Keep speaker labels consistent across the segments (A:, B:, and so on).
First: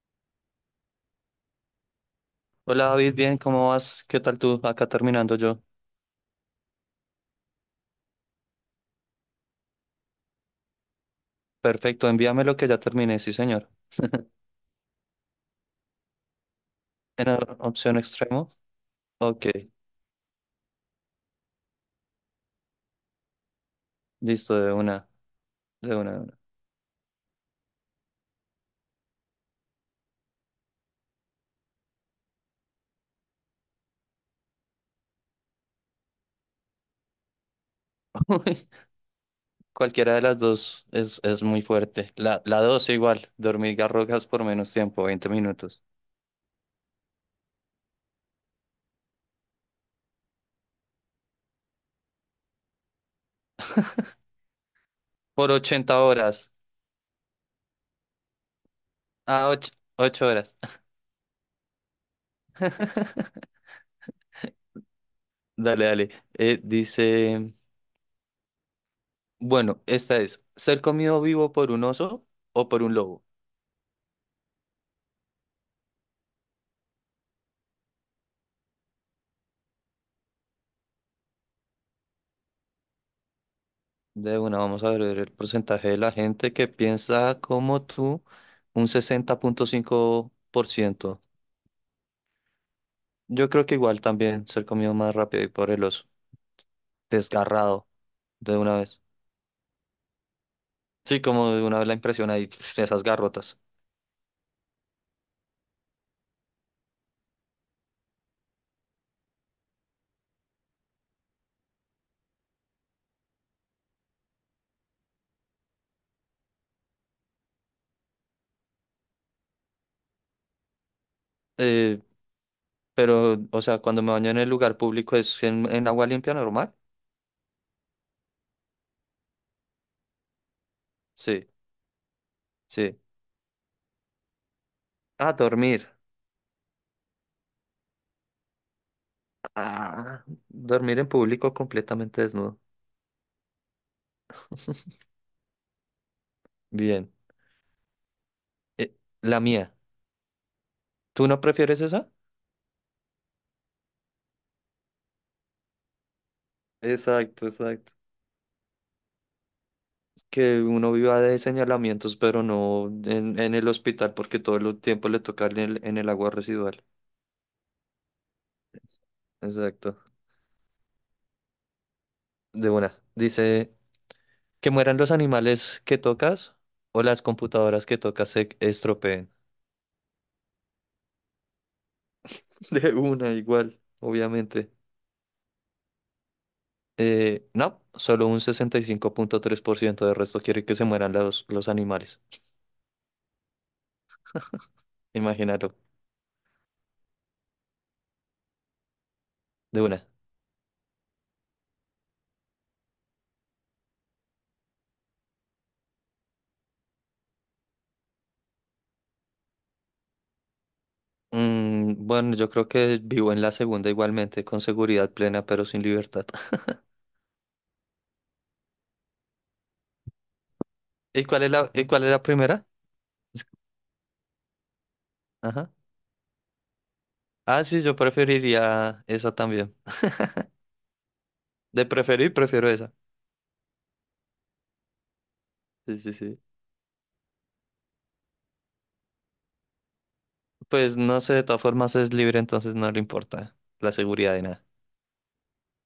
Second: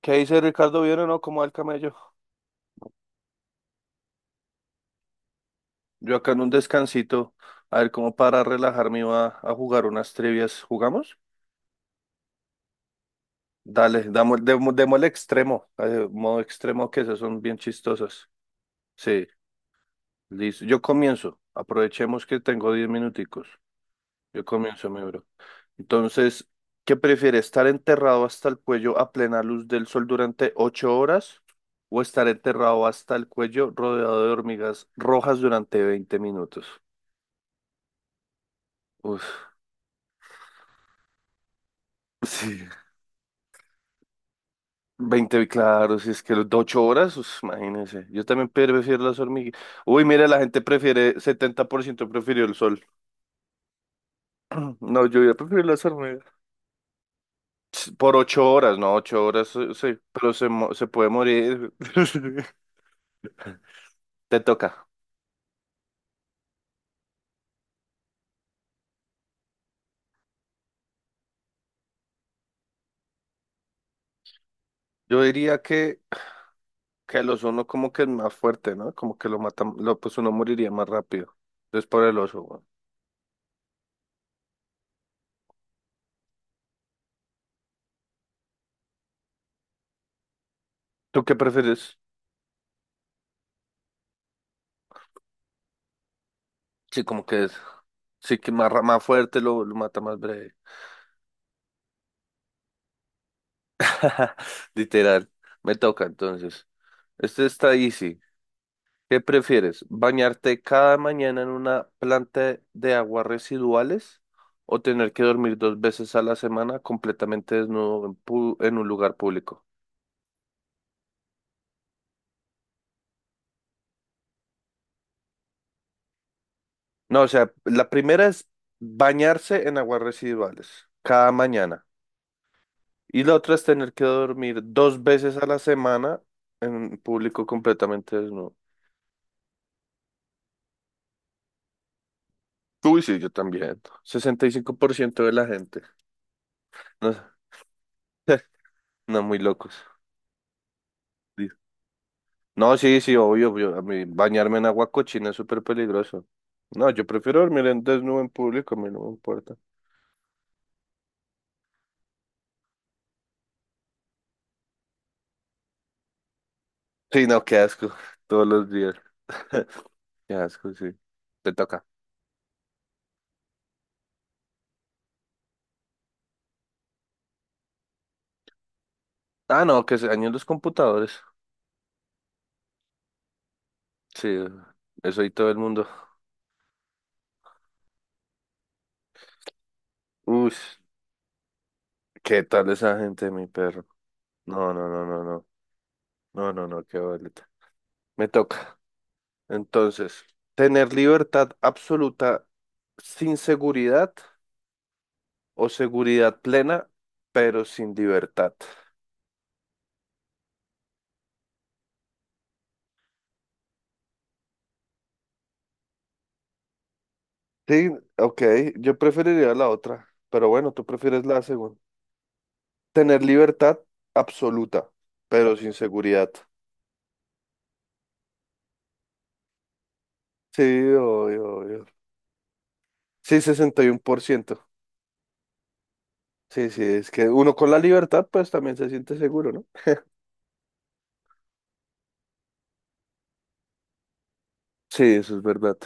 A: ¿Qué dice Ricardo? ¿Bien o no? ¿Cómo va el camello?
B: Hola David, bien, ¿cómo vas? ¿Qué tal tú? Acá terminando yo.
A: Yo acá en un descansito, a ver cómo para relajarme iba a jugar unas trivias. ¿Jugamos?
B: Perfecto, envíame lo que ya terminé, sí señor.
A: Dale, démosle modo extremo que esas
B: ¿En la
A: son bien
B: opción
A: chistosas.
B: extremo?
A: Sí,
B: Ok,
A: listo. Yo comienzo. Aprovechemos que tengo 10 minuticos. Yo
B: listo, de
A: comienzo, mi
B: una,
A: bro.
B: de una, de una.
A: Entonces, ¿qué prefiere? ¿Estar enterrado hasta el cuello a plena luz del sol durante 8 horas o estar enterrado hasta el cuello rodeado de hormigas rojas durante 20 minutos? Uf.
B: Cualquiera de las dos es muy fuerte. La
A: Sí,
B: dos igual, dormir hormigas por menos tiempo, veinte
A: veinte,
B: minutos.
A: claro, si es que los de 8 horas, pues, imagínense. Yo también prefiero las hormigas. Uy, mira, 70% prefirió el sol. No, yo ya
B: Por
A: prefiero las
B: 80
A: hormigas.
B: horas.
A: Por 8 horas, no, ocho
B: Ah,
A: horas,
B: ocho
A: sí,
B: ocho
A: pero
B: horas.
A: se puede morir. Te toca.
B: Dale, dale. Dice, bueno, esta es, ¿ser comido vivo por un oso o por un lobo?
A: Yo diría que el oso no como que es más fuerte, ¿no? Como que lo mata, pues uno moriría más rápido. Entonces por el oso, weón.
B: De una, vamos a ver el porcentaje de la gente que piensa como tú, un 60,5%.
A: ¿Tú qué prefieres?
B: Yo creo que igual también ser comido más rápido y por el oso.
A: Sí, como que es,
B: Desgarrado
A: sí que
B: de
A: más,
B: una vez.
A: más fuerte lo mata más breve.
B: Sí, como de una vez la impresión ahí, esas garrotas.
A: Literal. Me toca entonces. Este está easy. ¿Qué prefieres? ¿Bañarte cada mañana en una planta de aguas residuales o tener que dormir dos veces a la semana completamente desnudo en un lugar público?
B: Eh, pero, o sea, cuando me baño en el lugar público es en agua limpia normal.
A: No, o sea, la primera es bañarse en aguas residuales cada
B: Sí,
A: mañana
B: sí.
A: y la otra es tener que dormir dos
B: Ah,
A: veces a la
B: dormir.
A: semana en público completamente desnudo.
B: Ah, dormir en público completamente desnudo.
A: Uy, sí, yo también. 65% de la gente.
B: Bien.
A: No,
B: Eh,
A: no, muy
B: la
A: locos.
B: mía. ¿Tú no
A: Sí.
B: prefieres esa?
A: No, sí, sí, obvio, obvio. A mí bañarme en agua cochina es súper peligroso. No, yo prefiero
B: Exacto,
A: dormir en
B: exacto.
A: desnudo en público, a mí no me importa.
B: Que uno viva de señalamientos, pero no en el hospital porque todo el tiempo le toca en el agua residual.
A: Sí, no, qué asco. Todos los días.
B: Exacto.
A: Qué asco, sí. Te toca.
B: De una. Dice, que mueran los animales que tocas o las computadoras que tocas se estropeen.
A: Ah, no, que se dañen los computadores.
B: De una, igual,
A: Sí,
B: obviamente.
A: eso y todo el mundo.
B: No, solo un 65,3% del resto
A: Uy,
B: quiere que se mueran los animales.
A: ¿qué tal esa gente, mi perro? No, no, no, no, no.
B: Imagínalo,
A: No, no, no, qué boleta. Me toca.
B: de una.
A: Entonces, tener libertad absoluta sin seguridad o seguridad plena, pero sin libertad.
B: Bueno, yo creo que vivo en la segunda igualmente, con seguridad plena, pero sin libertad.
A: Sí, ok, yo preferiría la otra, pero bueno, tú
B: ¿Y
A: prefieres la
B: cuál es la,
A: segunda.
B: y cuál es la primera?
A: Tener
B: Es-
A: libertad absoluta, pero
B: Ajá.
A: sin seguridad.
B: Ah, sí, yo preferiría esa también.
A: Sí, obvio, obvio.
B: De preferir, prefiero esa.
A: Sí, 61%.
B: Sí, sí, sí.
A: Sí, sí, es que uno con la libertad pues también se siente seguro, ¿no?
B: Pues no sé, de todas formas es libre, entonces no le importa la seguridad de nada.
A: Sí, eso es verdad.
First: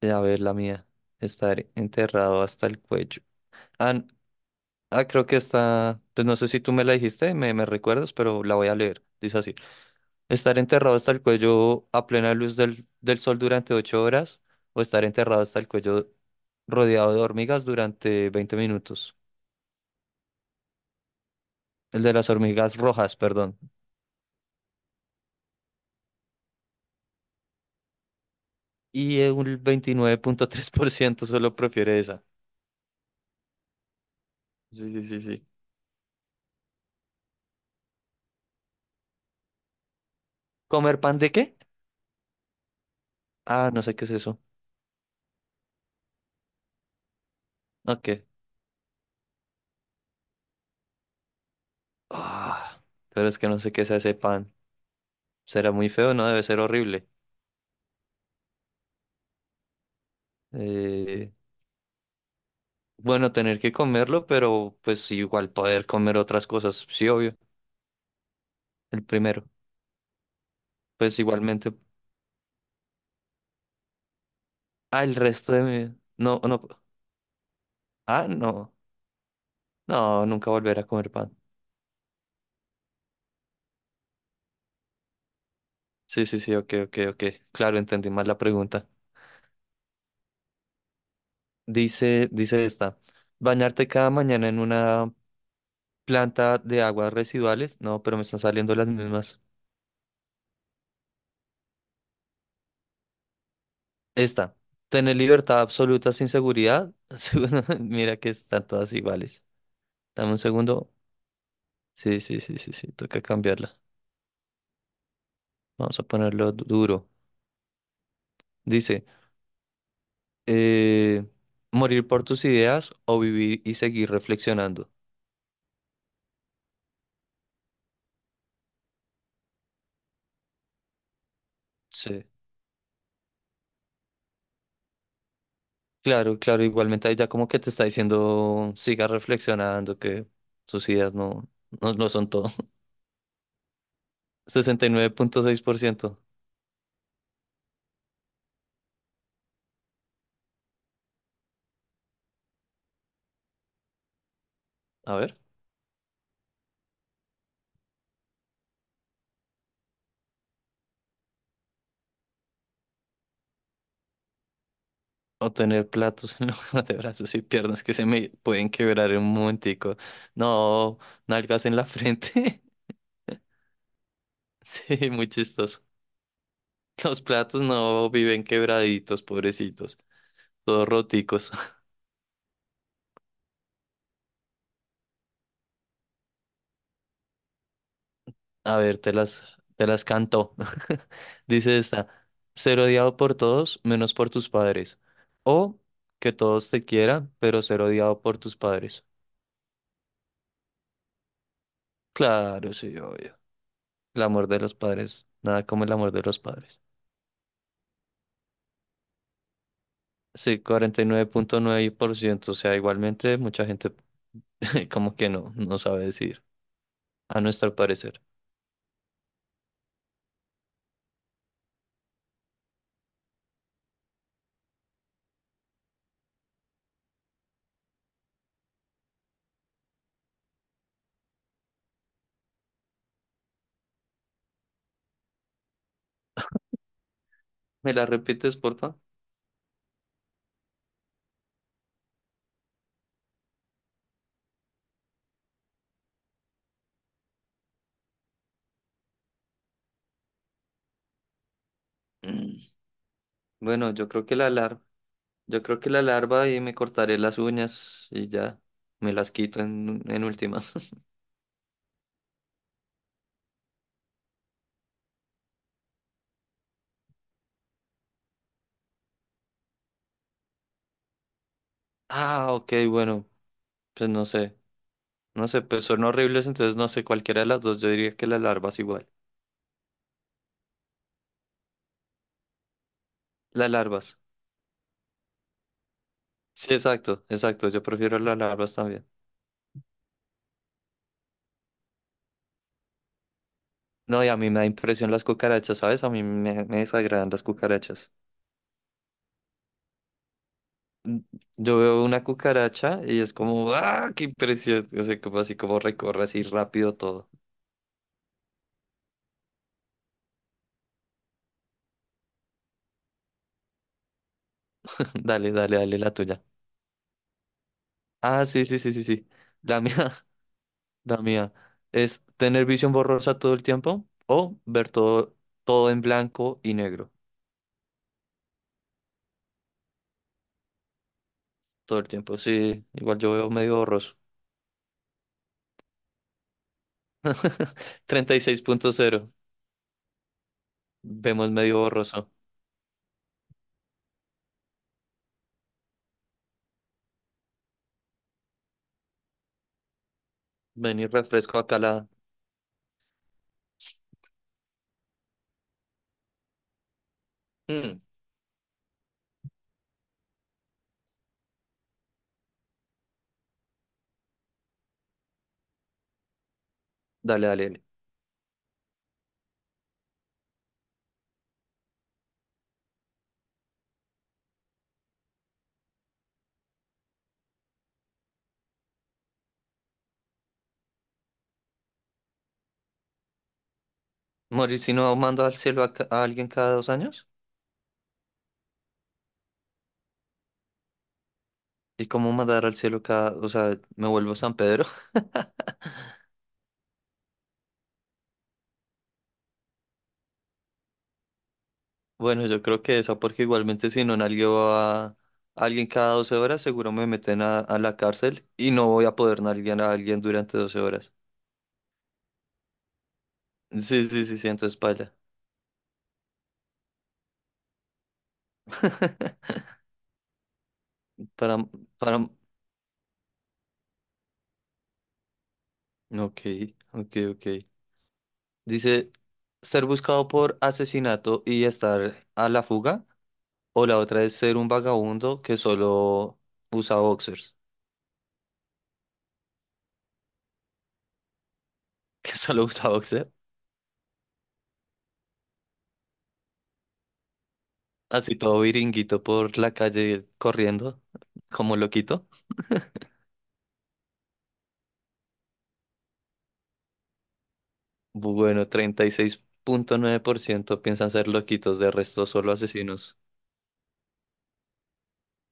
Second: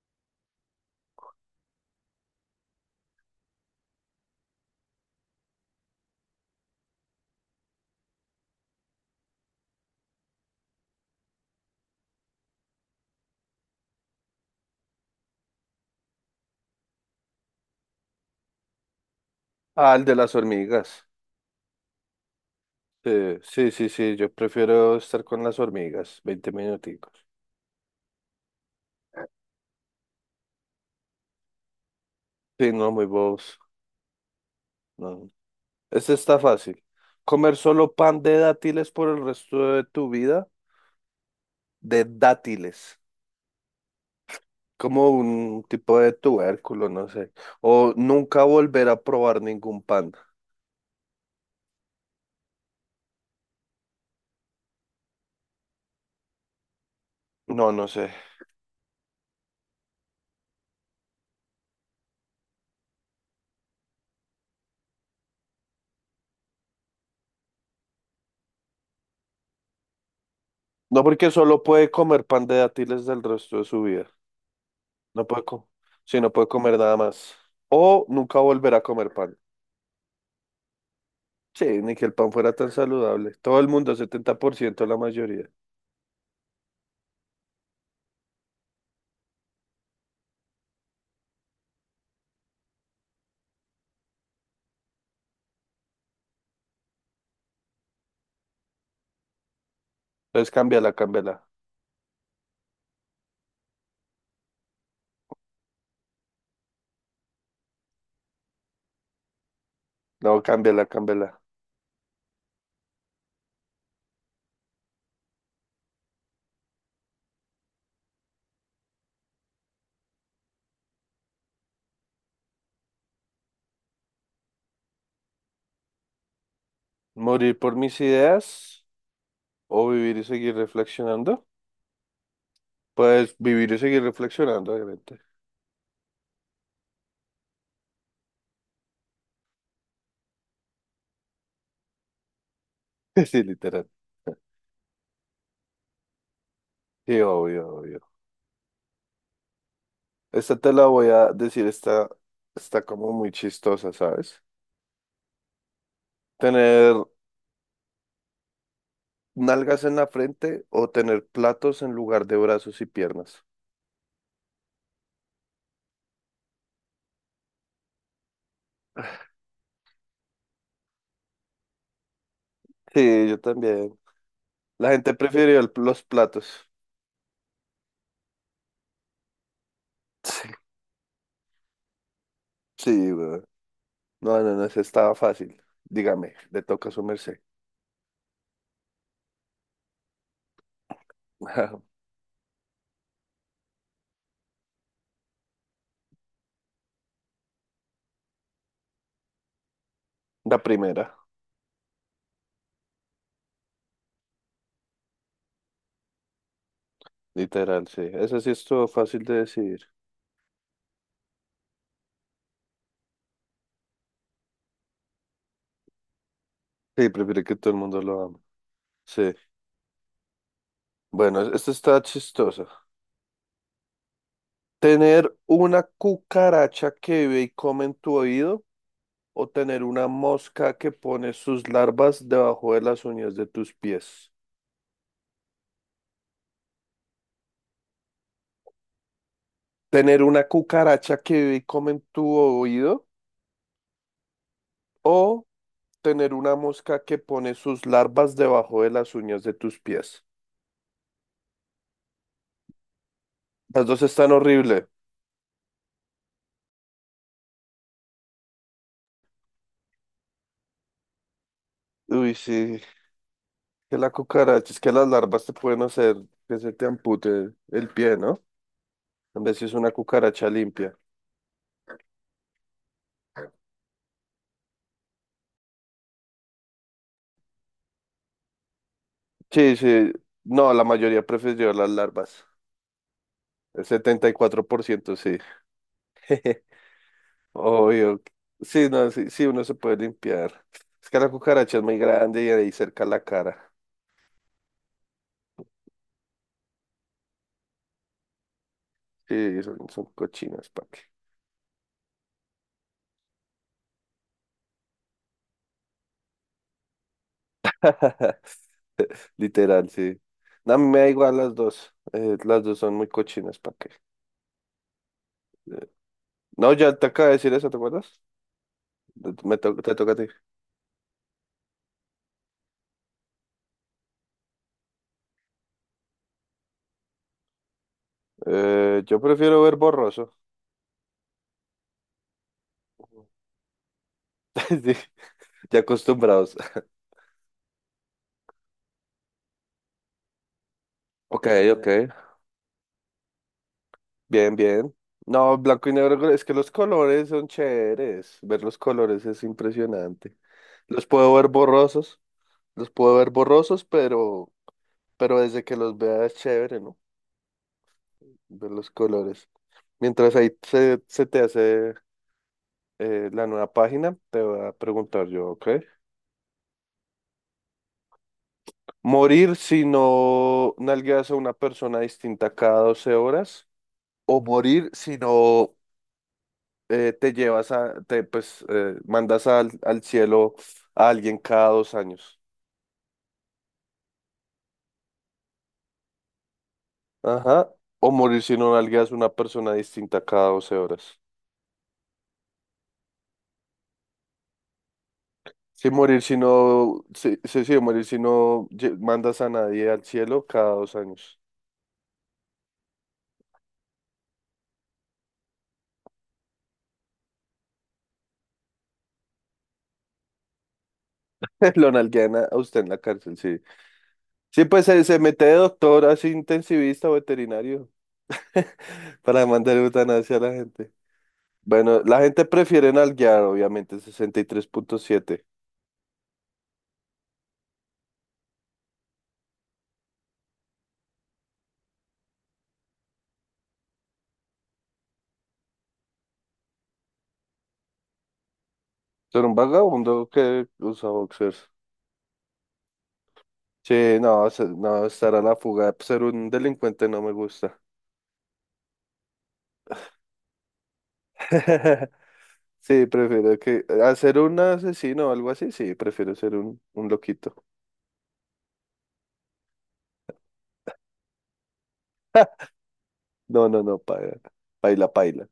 B: A ver, la mía. Estar enterrado hasta el cuello. Ah, Ah, creo que está, pues no sé si tú me la dijiste, me recuerdas, pero la voy a leer. Dice así. Estar enterrado hasta el cuello a plena luz del sol durante 8 horas o estar enterrado hasta el cuello rodeado de hormigas durante 20 minutos.
A: Ah, el de las hormigas.
B: El de las hormigas
A: Sí,
B: rojas, perdón.
A: sí, sí, sí, yo prefiero estar con las hormigas, 20 minuticos.
B: Y un 29,3% solo prefiere esa.
A: Sí, no, muy bobos.
B: Sí, sí, sí,
A: No.
B: sí.
A: Este está fácil. Comer solo pan de dátiles por el resto de tu vida.
B: ¿Comer pan de qué?
A: De dátiles.
B: Ah, no sé qué es eso.
A: Como un tipo de tubérculo, no sé. O
B: Ok.
A: nunca volver a probar ningún pan.
B: Ah, pero es que no sé qué es ese pan. Será muy feo, ¿no? Debe ser horrible.
A: No, no sé.
B: Eh, Bueno, tener que comerlo, pero pues sí, igual poder comer otras cosas. Sí, obvio. El primero.
A: No,
B: Pues
A: porque solo
B: igualmente.
A: puede comer pan de dátiles del resto de su vida.
B: Ah, el
A: No puede
B: resto de
A: comer.
B: mi...
A: Sí, no
B: No,
A: puede
B: no.
A: comer nada más. O
B: Ah,
A: nunca
B: no.
A: volver a comer pan.
B: No, nunca volver a comer pan.
A: Sí, ni que el pan fuera tan saludable. Todo el mundo, 70%, la mayoría.
B: Sí, sí, sí, ok, ok, ok. Claro, entendí mal la pregunta. Dice, dice esta. Bañarte cada mañana en una planta de aguas residuales. No, pero me están saliendo las mismas.
A: Entonces cámbiala, cámbiala.
B: Esta. Tener libertad absoluta sin seguridad. Mira que están todas iguales. Dame un
A: No, cámbiala,
B: segundo.
A: cámbiala.
B: Sí, sí, sí, sí, sí, toca cambiarla. Vamos a ponerlo duro. Dice, eh, morir por tus ideas o vivir y seguir reflexionando.
A: Morir por mis ideas. O vivir y seguir reflexionando.
B: Sí,
A: Pues vivir y seguir reflexionando, obviamente.
B: claro, claro, igualmente ahí ya como que te está diciendo, siga reflexionando, que sus ideas no, no, no son todo.
A: Sí, literal.
B: 69,6%.
A: Sí, obvio, obvio. Esta te la voy a decir, está como muy chistosa, ¿sabes?
B: A ver,
A: Tener nalgas en la frente o tener platos en lugar de brazos y piernas.
B: o tener platos en lugar de brazos y piernas que se me pueden quebrar en un momentico. No, nalgas en la frente.
A: Sí, yo también. La
B: Sí,
A: gente
B: muy
A: prefirió
B: chistoso.
A: los platos.
B: Los platos no viven quebraditos, pobrecitos,
A: Sí,
B: todos roticos.
A: sí, güey. No, no, no, esa estaba fácil. Dígame, le toca a su merced.
B: A ver, te las canto. Dice esta, ser odiado por todos menos por tus padres. O que todos te quieran, pero ser odiado por tus padres.
A: La primera,
B: Claro, sí, obvio. El amor de los padres, nada como el amor de los padres.
A: literal, sí. Esa sí estuvo fácil de decir.
B: Sí, cuarenta nueve nueve punto nueve por ciento. O sea, igualmente mucha gente como que no, no sabe decir,
A: Sí,
B: a
A: prefiere que todo
B: nuestro
A: el mundo
B: parecer.
A: lo ame. Sí. Bueno, esto está chistoso. ¿Tener una cucaracha que vive y come en tu oído o tener una mosca que pone sus larvas debajo de las uñas de tus pies?
B: ¿Me la repites, porfa?
A: ¿Tener una cucaracha que vive y come en tu oído o tener una mosca que pone sus larvas debajo de las uñas de tus pies?
B: Mm.
A: Las
B: Bueno,
A: dos
B: yo creo
A: están
B: que la larga.
A: horribles.
B: Yo creo que la larva y me cortaré las uñas y ya me las quito en últimas.
A: Uy, sí, que la cucaracha, es que las larvas te pueden hacer que se te ampute el pie, ¿no? En vez si es una cucaracha limpia.
B: Ah, ok, bueno, pues no sé. No sé, pues son horribles, entonces no sé, cualquiera de las dos, yo diría que las larvas igual.
A: Sí, sí. No, la mayoría prefirió las larvas.
B: Las
A: El
B: larvas.
A: 74%, sí.
B: Sí, exacto, exacto, yo prefiero
A: Obvio.
B: las larvas
A: Sí,
B: también.
A: no, sí, sí, uno se puede limpiar. Es que la cucaracha es muy grande y ahí cerca la cara.
B: No, y a mí me da impresión las cucarachas, ¿sabes? A mí me desagradan las cucarachas.
A: Sí, son cochinas, ¿para qué?
B: Mm, Yo veo una cucaracha y es como, ¡ah, qué impresión! O sea, como así como recorre así rápido todo.
A: Literal, sí. No, a mí me da igual las dos. Las dos son muy cochinas, ¿para qué?
B: Dale, dale, dale la tuya.
A: No, ya te acabo de decir eso, ¿te acuerdas?
B: Ah, sí, sí, sí, sí, sí.
A: Me to-
B: La
A: te
B: mía,
A: toca a ti.
B: La mía es tener visión borrosa todo el tiempo o ver todo, todo en blanco y negro
A: Yo prefiero ver borroso.
B: todo el tiempo. Sí, igual yo veo medio borroso.
A: Sí, ya acostumbrados.
B: 36,0
A: Ok,
B: vemos medio
A: ok.
B: borroso.
A: Bien, bien. No, blanco y negro, es que los colores son chéveres. Ver los colores es impresionante.
B: Ven
A: Los
B: y
A: puedo ver
B: refresco acá la...
A: borrosos, los puedo ver borrosos, pero desde que los vea es chévere, ¿no?
B: Mm,
A: Ver los colores. Mientras ahí se te hace la nueva página, te voy a preguntar yo, ¿ok?
B: dale, dale, dale.
A: ¿Morir si no nalgueas a una persona distinta cada 12 horas? ¿O morir si no te llevas a, te, pues, mandas al cielo a alguien cada 2 años?
B: Morir si no mando al cielo a alguien cada 2 años.
A: Ajá. O morir si no nalgas una persona distinta cada 12 horas.
B: ¿Y cómo mandar al cielo cada... O sea, me vuelvo San Pedro?
A: Si morir si no, sí, sí, sí, morir si no mandas a nadie al cielo cada 2 años.
B: Bueno, yo creo que esa porque igualmente si no nalgueo a... Alguien cada 12 horas seguro me meten a la cárcel y no voy a poder nalguear a alguien durante 12 horas.
A: Lo nalguean a usted en la cárcel, sí.
B: Sí, sí, sí, sí,
A: Sí,
B: entonces
A: pues se,
B: paila.
A: se mete de doctor así intensivista o veterinario para mandar eutanasia a la gente.
B: Para,
A: Bueno,
B: para,
A: la gente prefiere nalguear, obviamente, 63,7.
B: ok, ok, ok. Dice, ser buscado por asesinato y estar a la fuga, o la otra es ser un vagabundo que solo usa boxers,
A: Ser un vagabundo que usa boxers.
B: que solo usa boxer,
A: Sí, no, no, estar a la fuga, ser un delincuente no me gusta.
B: así todo viringuito por la calle corriendo, como loquito.
A: Sí, prefiero que, a ser un asesino o algo así, sí, prefiero ser un loquito.
B: Bueno, 36,9% piensan ser loquitos, de resto solo asesinos.
A: No, no, no, paila, paila, paila.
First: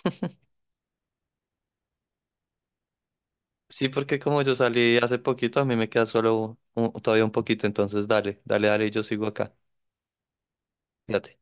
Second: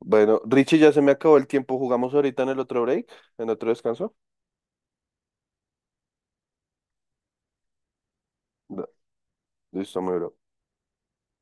A: Bueno, Richie, ya se me acabó el tiempo, jugamos ahorita en el otro break, en otro
B: Sí,
A: descanso.
B: porque como yo salí hace poquito, a mí me queda solo todavía un poquito, entonces dale, dale,
A: Da-
B: dale, yo sigo acá.
A: Listo, muy bro.
B: Fíjate.